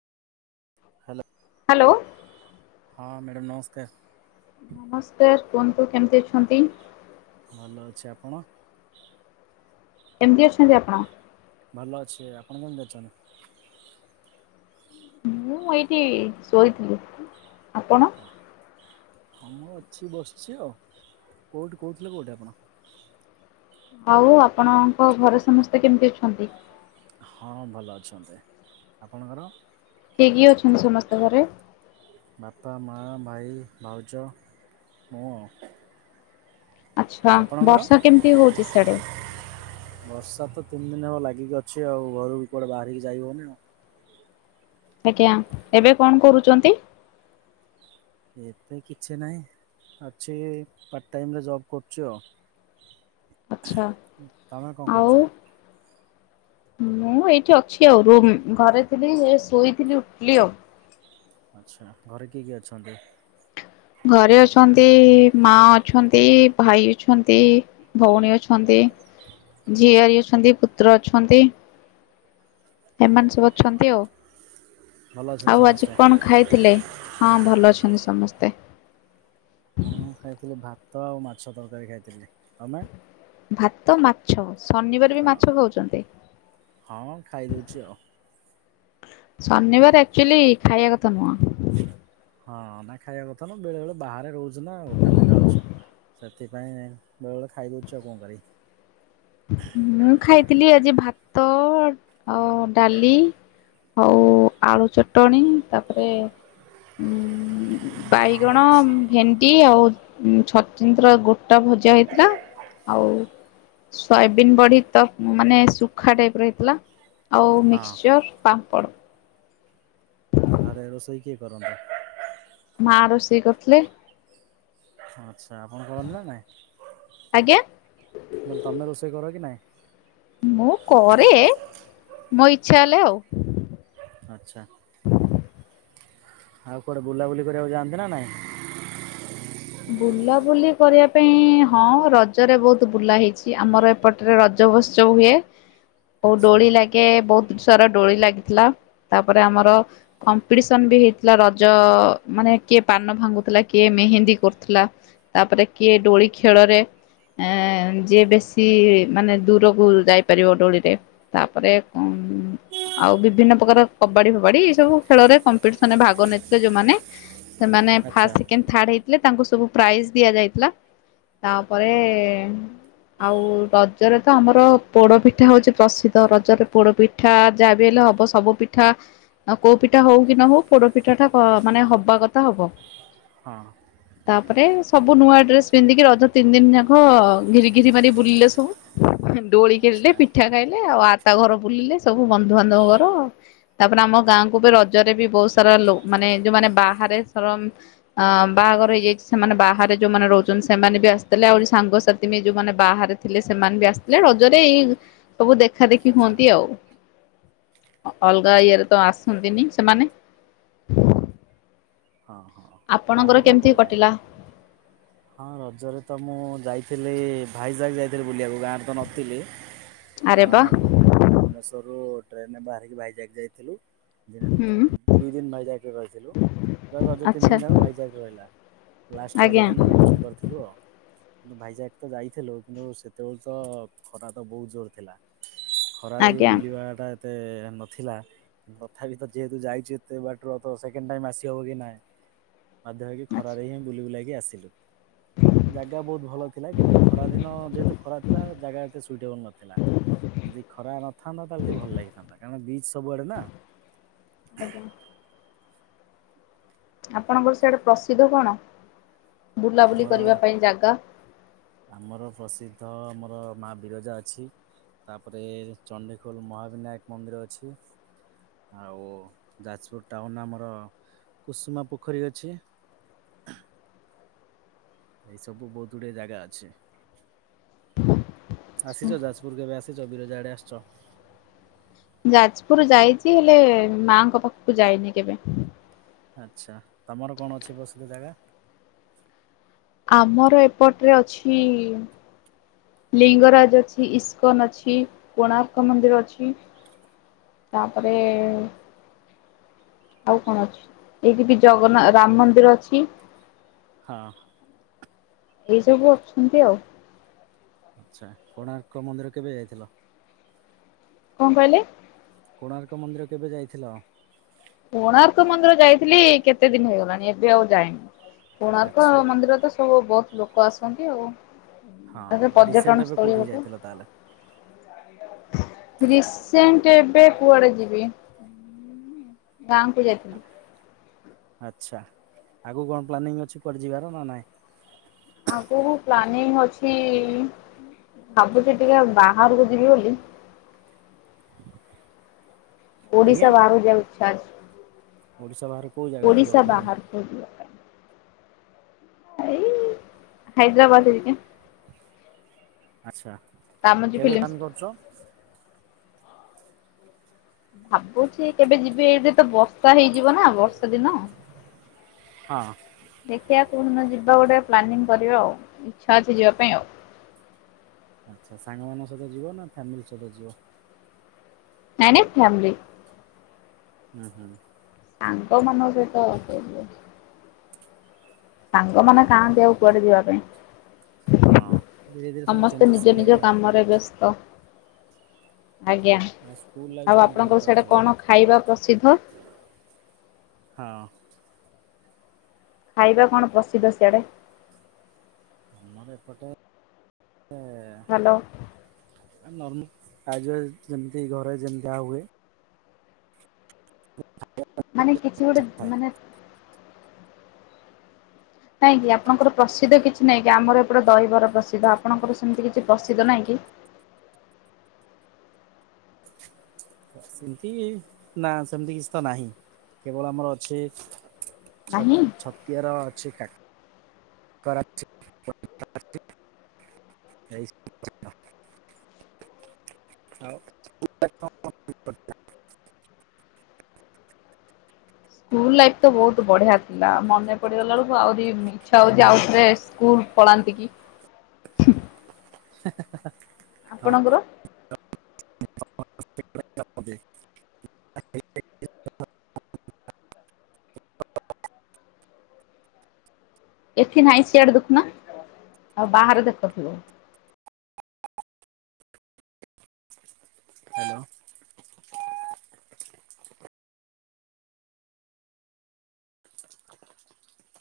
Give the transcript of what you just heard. Hello. ଲୋ ହଁ madam ନମସ୍କାର। ନମସ୍କାର କୁହନ୍ତୁ କେମିତି ଅଛନ୍ତି? ଭଲ ଅଛି। ଆପଣ? କେମିତି ଅଛନ୍ତି ଆପଣ? ଭଲ ଅଛି। ଆପଣ କେମିତି ଅଛନ୍ତି? ମୁଁ ଏଇଠି ଶୋଇଥିଲି। ଆପଣ? ହଁ, ମୁଁ ଅଛି ବସିଛି ଆଉ। କୋଉଠୁ କହୁଥିଲେ କୋଉଠି ଆପଣ? ଆଉ ଆପଣଙ୍କ ଘରେ ସମସ୍ତେ କେମିତି ଅଛନ୍ତି? ହଁ, ଭଲ ଅଛନ୍ତି। ଆପଣଙ୍କର? କିଏ କିଏ ଅଛନ୍ତି ସମସ୍ ବାପା, ମା ମା, ଭାଇ, ଭାଉଜ, ମୁଁ ଆଉ। ଆଚ୍ଛା, ଆପଣଙ୍କର? ବର୍ଷା କେମିତି ହଉଛି ସିଆଡେ? ବର୍ଷା ତ ତିନି ଦିନ ହବ ଲାଗିକି ଅଛି ଆଉ। ଘରୁ ବି କୁଆଡେ ବାହାରିକି ଯାଇ ହଉନି ଆଉ। ଆଜ୍ଞା, ଏବେ କଣ କରୁଚନ୍ତି? ଏବେ କିଛି ନାହିଁ। ଅଛି ପାର୍ଟ ଟାଇମ୍ ରେ ଜବ୍ କରୁଛି ଆଉ। ଆଚ୍ଛା ତୋମେ କଣ ଆଉ କରୁଛ? [inaudible] ମୁଁ ଏଇଠି ଅଛି ଆଉ ରୁମ୍ ଘରେ ଥିଲି ଏ ଶୋଇଥିଲି ଉଠିଲି ଆଉ। ଆଚ୍ଛା, ଘରେ କିଏ କିଏ ଅଛନ୍ତି? ଘରେ ଅଛନ୍ତି ମା ଅଛନ୍ତି, ଭାଇ ଅଛନ୍ତି, ଭଉଣୀ ଅଛନ୍ତି। ଝିଆରୀ ଅଛନ୍ତି, ପୁତୁରା ଅଛନ୍ତି। ଏମାନେ ସବୁ ଅଛନ୍ତି ଆଉ। ଭଲ ଅଛନ୍ତି ଆଉ ଆଜି ସମସ୍ତେ? କଣ ଖାଇଥିଲେ? ହଁ ଭଲ ଅଛନ୍ତି ସମସ୍ତେ। ହଁ ଖାଇଥିଲି ଭାତ ଆଉ ମାଛ ତରକାରୀ ଖାଇଥିଲି। ତମେ? ଭାତ, ମାଛ ଶନିବାର ବି ହଁ। ମାଛ ଖାଉଛନ୍ତି। ହଁ ଖାଇଦଉଛି ଆଉ। ଶନିବାର ଆକ୍ଚୁଅଲି ଖାଇବା କଥା ନୁହଁ। ହଁ ନାଇ ଖାଇବା କଥା ନୁହ ବେଳେ ବେଳେ ବାହାରେ ରହୁଛୁ ନା ହୋଟେଲ ରେ ଖାଉଛୁ ସେଥିପାଇଁ ବେଳେ ବେଳେ ଖାଇଦେଉଛୁ ଆଉ କଣ କରିବି? ମୁଁ ଖାଇଥିଲି ଆଜି ଭାତ ଆଉ ଡାଲି। ଆଉ ଆଳୁ ଚଟଣୀ ତାପରେ ବାଇଗଣ, ଆଚ୍ଛା, ଭେଣ୍ଡି ଆଉ ଛଛିନ୍ତ୍ରା ଗୋଟା ଭ ଭଜା ହେଇଥିଲା ଆଉ ସୋୟାବିନ୍ ବଢି ତ ମାନେ ଶୁଖା ଟାଇପ ର ହେଇଥିଲା ଆଉ ମିକ୍ସଚର ପା ମ୍ପଡ। ହଁ ଘରେ ରୋଷେଇ କିଏ କରନ୍ତି? ମା ରୋଷେଇ କରିଥିଲେ। ଆଚ୍ଛା ଆପଣ କରନ୍ତି ନା ନାଇଁ। ଆଜ୍ଞା। ମୁଁ କହିଲି ତମେ ରୋଷେଇ କର କି ନାଇଁ? ମୁଁ କରେ, ମୋ ଇଚ୍ଛା ହେଲେ ଆଉ। ଆଚ୍ଛା। ଆଉ କୁଆଡେ ବୁଲାବୁଲି କରିବାକୁ ଯାଆନ୍ତି ନା ନାଇଁ। ବୁଲାବୁଲି କରିବା ପାଇଁ ହଁ ରଜରେ ବହୁତ ବୁଲା ହେଇଛି ଆମର ଏପଟରେ ରଜ ଵ ମହୋତ୍ସବ ହୁଏ ଓ ଆଚ୍ଛା ଡୋଳି ଲାଗେ ବହୁତ ସାରା ଦୋଳି ଲାଗିଥିଲା ତାପରେ ଆମର କମ୍ପିଟିସନ ବି ହେଇଥିଲା ରଜ ମାନେ କିଏ ପା ପାନ ଭାଙ୍ଗୁଥିଲା, କିଏ ମେହେନ୍ଦୀ କରୁଥିଲା, ତାପରେ କିଏ ଦୋଳି ଖେଳରେ ଏ ଯିଏ ବେଶୀ ମାନେ ଦୂରକୁ ଯାଇପାରିବ ଦୋଳିରେ ତାପରେ କଣ ଆଉ ବିଭିନ୍ନ ପ୍ରକାର କବାଡି ଫବାଡି ଏଇ ସବୁ ଖେଳରେ କମ୍ପିଟିସନରେ ଭାଗ ନେଇଥିଲେ ଯୋଉମାନେ ସେମାନେ ଆଚ୍ଛା ଫାଷ୍ଟ, ସେକେଣ୍ଡ, ଥାଡ୍ ହେଇଥିଲେ ତାଙ୍କୁ ସବୁ ପ୍ରାଇଜ ଦିଆଯାଇଥିଲା। ତାପରେ ଆଉ ରଜରେ ତ ଆମର ପୋଡପିଠା ହଉଛି ପ୍ରସିଦ୍ଧ ରଜରେ ପୋଡ ପିଠା ଯାହା ବି ହେଲେ ହବ ସବୁ ପିଠା କୋଉ ପିଠା ହଉ କି ନ ହଉ ପୋଡ ପିଠା ଟା ମାନେ ହବା କଥା ହବ। ହଁ। ତାପରେ ସବୁ ନୂଆ ଡ୍ରେସ ପିନ୍ଧିକି ରଜ ତିନି ଦିନ ଯାକ ଘିରି ଘିରି ମାରି ବୁଲିଲେ ସବୁ। ଡୋଳି ଆଚ୍ଛା ଖେଳିଲେ ପିଠା ଖାଇଲେ ଆଉ ଆ ତା ଘର ବୁଲିଲେ ସବୁ ବନ୍ଧୁବାନ୍ଧବ ଘର ତାପରେ ଆମ ଗାଁକୁ ବି ରଜରେ ବି ବହୁତ ସାରା ଲୋ ମାନେ ଯୋଉମାନେ ବାହାରେ ଶ୍ର ଆଁ ବାହାଘର ହେଇଯାଇଛି ସେମାନେ ବାହାରେ ଯେଉମାନେ ରହୁଛନ୍ତି ସେମାନେ ବି ଆସିଥିଲେ ଆଉ ସାଙ୍ଗସାଥି ବି ଯଉମାନେ ବାହାରେ ଥିଲେ ସେମାନେ। ମାନ ବି ଆସିଥିଲେ ରଜରେ ଏଇ ସବୁ ଦେଖା ଦେେଖି ଆଚ୍ଛା। ହୁଅନ୍ତି ଆଉ। ଅଲଗା ଇଏରେ ତ ଆସନ୍ତିନି ସେମାନେ। ହଁ ହଁ ଆପଣଙ୍କର ବାହାରକୁ ଆଉ କେମିତି କୁଆଡ଼େ ଯାଏନା? କଟିଲା? ହଁ ରଜରେ ତ ମୁଁ ଯାଇଥିଲି ଭାଇ ଯାକ ଯାଇଥିଲି ବୁଲିବାକୁ ଗାଁରେ ତ ନଥିଲି ଆରେ ବା ଆଁ ଭୁବନେଶ୍ୱରରୁ ଟ୍ରେନ୍ ରେ ବାହାରିକି ଭାଇ ଯାଇକି ଯାଇଥିଲୁ ଦିନେ ଦୁଇ ହୁଁ ଦିନ ଦୁଇ ଦିନ ଭାଇଯାଇକି ରହିଥିଲୁ। ପୁରା ରଜ ତିନି ଆଚ୍ଛା ଦିନ ଯାକ ଭାଇଜାକ ରହିଲା ଲାଷ୍ଟ ରଜ ଆଜ୍ଞା ଦିନ ରିଟର୍ଣ କରିଥିଲୁ ଆଉ। କିନ୍ତୁ ଭାଇଜାକ ତ ଯାଇଥିଲୁ କିନ୍ତୁ ସେତେବେଳେ ତ ଖରା ତ ବହୁତ ଜୋର ଥିଲା। ଖରାରେ ବି ଆଜ୍ଞା ବୁଲିବା ଟା ଏତେ ଏତେ ନଥିଲା ତଥାପି ତ ଯେହେତୁ ଯାଇଛି ଏତେ ବାଟ୍ର ତ ସେକେଣ୍ଡ ଟାଇମ୍ ଆସି ଶବ କି ନାଇଁ ବାଧ୍ୟମକି ଆଚ୍ଛା। ଖରାରେ ହିଁ ବୁଲି ବୁଲାଇକି ଆସିଲୁ। ଜାଗା ବହୁତ ଭଲ ଥିଲା କିନ୍ତୁ ଖରା ଦିନ ଯେହେତୁ ଖରା ଥିଲା ଜାଗା ଏତେ ସୁଇଟେବଲ ନଥିଲା। ଯଦି ଖରା ନଥାନ୍ତା ତାହେଲେ ଟିକେ ଭଲ ଲାଗିଥାନ୍ତା କାରଣ ବିଜ ସବୁଆଡେ ନା। ଆଜ୍ଞା। ଆପଣଙ୍କର ସେଆଡା ପ୍ରସିଦ୍ଧ କଣ? ବୁଲାବୁଲି ଆମର କରିବା ପାଇଁ ଜାଗା? ଆମର ପ୍ରସିଦ୍ଧ ମ ଆମର ମା ବିରଜା ଅଛି। ତାପରେ ଚଣ୍ଡିଖୋଲ ମହାବିନାୟକ ମନ୍ଦିର ଅଛି। ଆଉ ଯାଜପୁର ଟାଉନ ଆମର କୁସୁମା ପୋଖରୀ ଅଛି। [inaudible] ଏଇ ସବୁ ବହୁତ ଗୁଡିଏ ଜାଗା ଅଛି। ଆସିଛ ଯାଜପୁର କେବେ ଆସିଛ ବିରଜା ଆଡେ ଆସିଛ? ଯାଜପୁର ଯାଇଛି ହେଲେ ମାଙ୍କ ପାଖକୁ ଯାଇନି କେବେ। ଆଚ୍ଛା ତମର କଣ ଅଛି ପ୍ରସିଦ୍ଧ ଜାଗା? ଆମର ଏପଟରେ ଅଛି ଲିଙ୍ଗରାଜ ଅଛି, ଇସ୍କନ ଅଛି, କୋଣାର୍କ ମନ୍ଦିର ଅଛି। ତାପରେ ଆଉ କଣ ଅଛି ଏଇଠି ବି ଜଗନ୍ନା ରାମ ମନ୍ଦିର ଅଛି। ହଁ। ଏଇ ସବୁ ଅଛନ୍ତି ଆଉ। ଆଚ୍ଛା କୋଣାର୍କ ମନ୍ଦିର କେବେ ଯାଇଥିଲ? କଣ କହିଲେ? କୋଣାର୍କ ମନ୍ଦିର କେବେ ଯାଇଥିଲ? ଥିଲ କେତେ ଦିନ ହେଇଗଲାଣି ଏବେ ଆଉ ଯାଇନି କୋଣାର୍କ ଆଚ୍ଛା ମନ୍ଦିର ତ ସବୁ ବ ଲୋକ ଆସନ୍ତି ଆଉ। ହଁ ଆଉ ପର୍ଯ୍ୟଟନ ରିସେଣ୍ଟ ଏବେ ସ୍ଥଳୀ କୋଠିକି ଗୋଟେ ଯାଇଥିଲ ତାହେଲେ? ରିସେଣ୍ଟ ଏବେ କୁଆଡେ ଯିବି? ଗାଁ କୁ ଯାଇଥିଲି। ଆଚ୍ଛା ଆଗକୁ କଣ ପ୍ଲାନିଂ ଅଛି କୁଆଡ଼େ ଯିବାର ନା ନାଇଁ। ଆଗୁକୁ ପ୍ଲାନିଂ ଅଛି ଭାବୁଛି ଟିକେ ବାହାରକୁ ଯିବି ବୋଲି [inaudible] ଓଡିଶା ଆଜ୍ଞା ବାହାରକୁ ଯିବାକୁ ଇଚ୍ଛା ଅଛି। ଓଡିଶା ବାହାରୁ କୋଉ ଜାଗା ଯିବ ଓଡ଼ିଶା ପ୍ଲାନିଂ? ବାହାରକୁ ଯିବା ପାଇଁ ଏଇ ହାଇଦ୍ରାବାଦ ଘରିକା। ଆଚ୍ଛା ରାମୋଜୀ କେବେ ଫିଲ୍ମ ପ୍ଲାନ୍ କରୁଛ? ଭାବୁଛି କେବେ ଯିବି ଏଇଠି ତ ବର୍ଷା ହେଇଯିବ ନା ବର୍ଷା ଦିନ। ହଁ। ଦେଖିଆ କୋଉ ଦିନ ଯିବା ଗୋଟେ ପ୍ଲାନିଂ କରିବା ଆଉ, ଇଛା ଅଛି ଯିବା ପାଇଁ ଆଉ। ଆଚ୍ଛା ସାଙ୍ଗମାନଙ୍କ ସହିତ ଯିବ ନା ଫ୍ୟାମିଲି ସହିତ ଯିବ? ନାଇଁ ନାଇଁ ଫ୍ୟାମିଲି। ଉଁ ହୁଁ। ସାଙ୍ଗମାନଙ୍କ ସହିତ ଫେରିବେ। ସାଙ୍ଗମାନେ କାହାନ୍ତି ଆଉ କୁଆଡେ ଯିବା ପାଇଁ? ହଁ ଧୀରେ ଧୀରେ ସବୁ ସମସ୍ତେ ଚେଞ୍ଜେସ୍ ନିଜ ହେଲେଣି ନିଜ ଆଉ। କାମରେ ବ୍ୟସ୍ତ। ଆଜ୍ଞା, ଆଉ ସ୍କୁଲ ଲାଇଫ୍ ଆଉ କଣ କେମିତି ଆପଣଙ୍କର ସିଆଡେ କଟିଥିଲା? କଣ ଖାଇବା ପ୍ରସିଦ୍ଧ? ହଁ। ଖାଇବା କଣ ପ୍ରସିଦ୍ଧ ସିଆଡେ? ଆମର ଏପଟେ ହାଲୋ। ଆ ନର୍ମ [unintelligible] ଯେମିତି ଘରେ ଯେମିତିଆ ହୁଏ। ମାନେ କିଛି ଗୋଟେ ଥାଏ। ମାନେ କାହିଁକିି ଆପଣଙ୍କର ପ୍ରସିଦ୍ଧ କିଛି ନାଇଁ କି ଆମର ଏପଟେ ଦହିବରା ପ୍ରସିଦ୍ଧ ଆପଣଙ୍କର ସେମିତି କିଛି ପ୍ରସିଦ୍ଧ ନାଇଁ କି? କି? [inaudible] ସେମିତି ନା ସେମିତି କିଛି ତ ନାହିଁ କେବଳ ଆମର ଅଛି ଛ ନାହିଁ ଛତିଆର [unintelligible] [unintelligible] ଆଉ [unintelligible] ସ୍କୁଲ ଲାଇଫଟା ବହୁତ ବଢିଆ ଥିଲା ମନେ ପଡିଗଲା ବେଳକୁ ଆହୁରି ଇଛା ହଉଛି ଆଉଥରେ ସ୍କୁ ପଳାନ୍ତି କି ହେ ହେ ହେ। ଆପଣଙ୍କର? [unintelligible] ଏଠି ନାଇଁ ସିଆଡେ ଦେଖୁନା ଆଉ ବାହାରେ ଦେଖ ଥିବ। ହାଲୋ।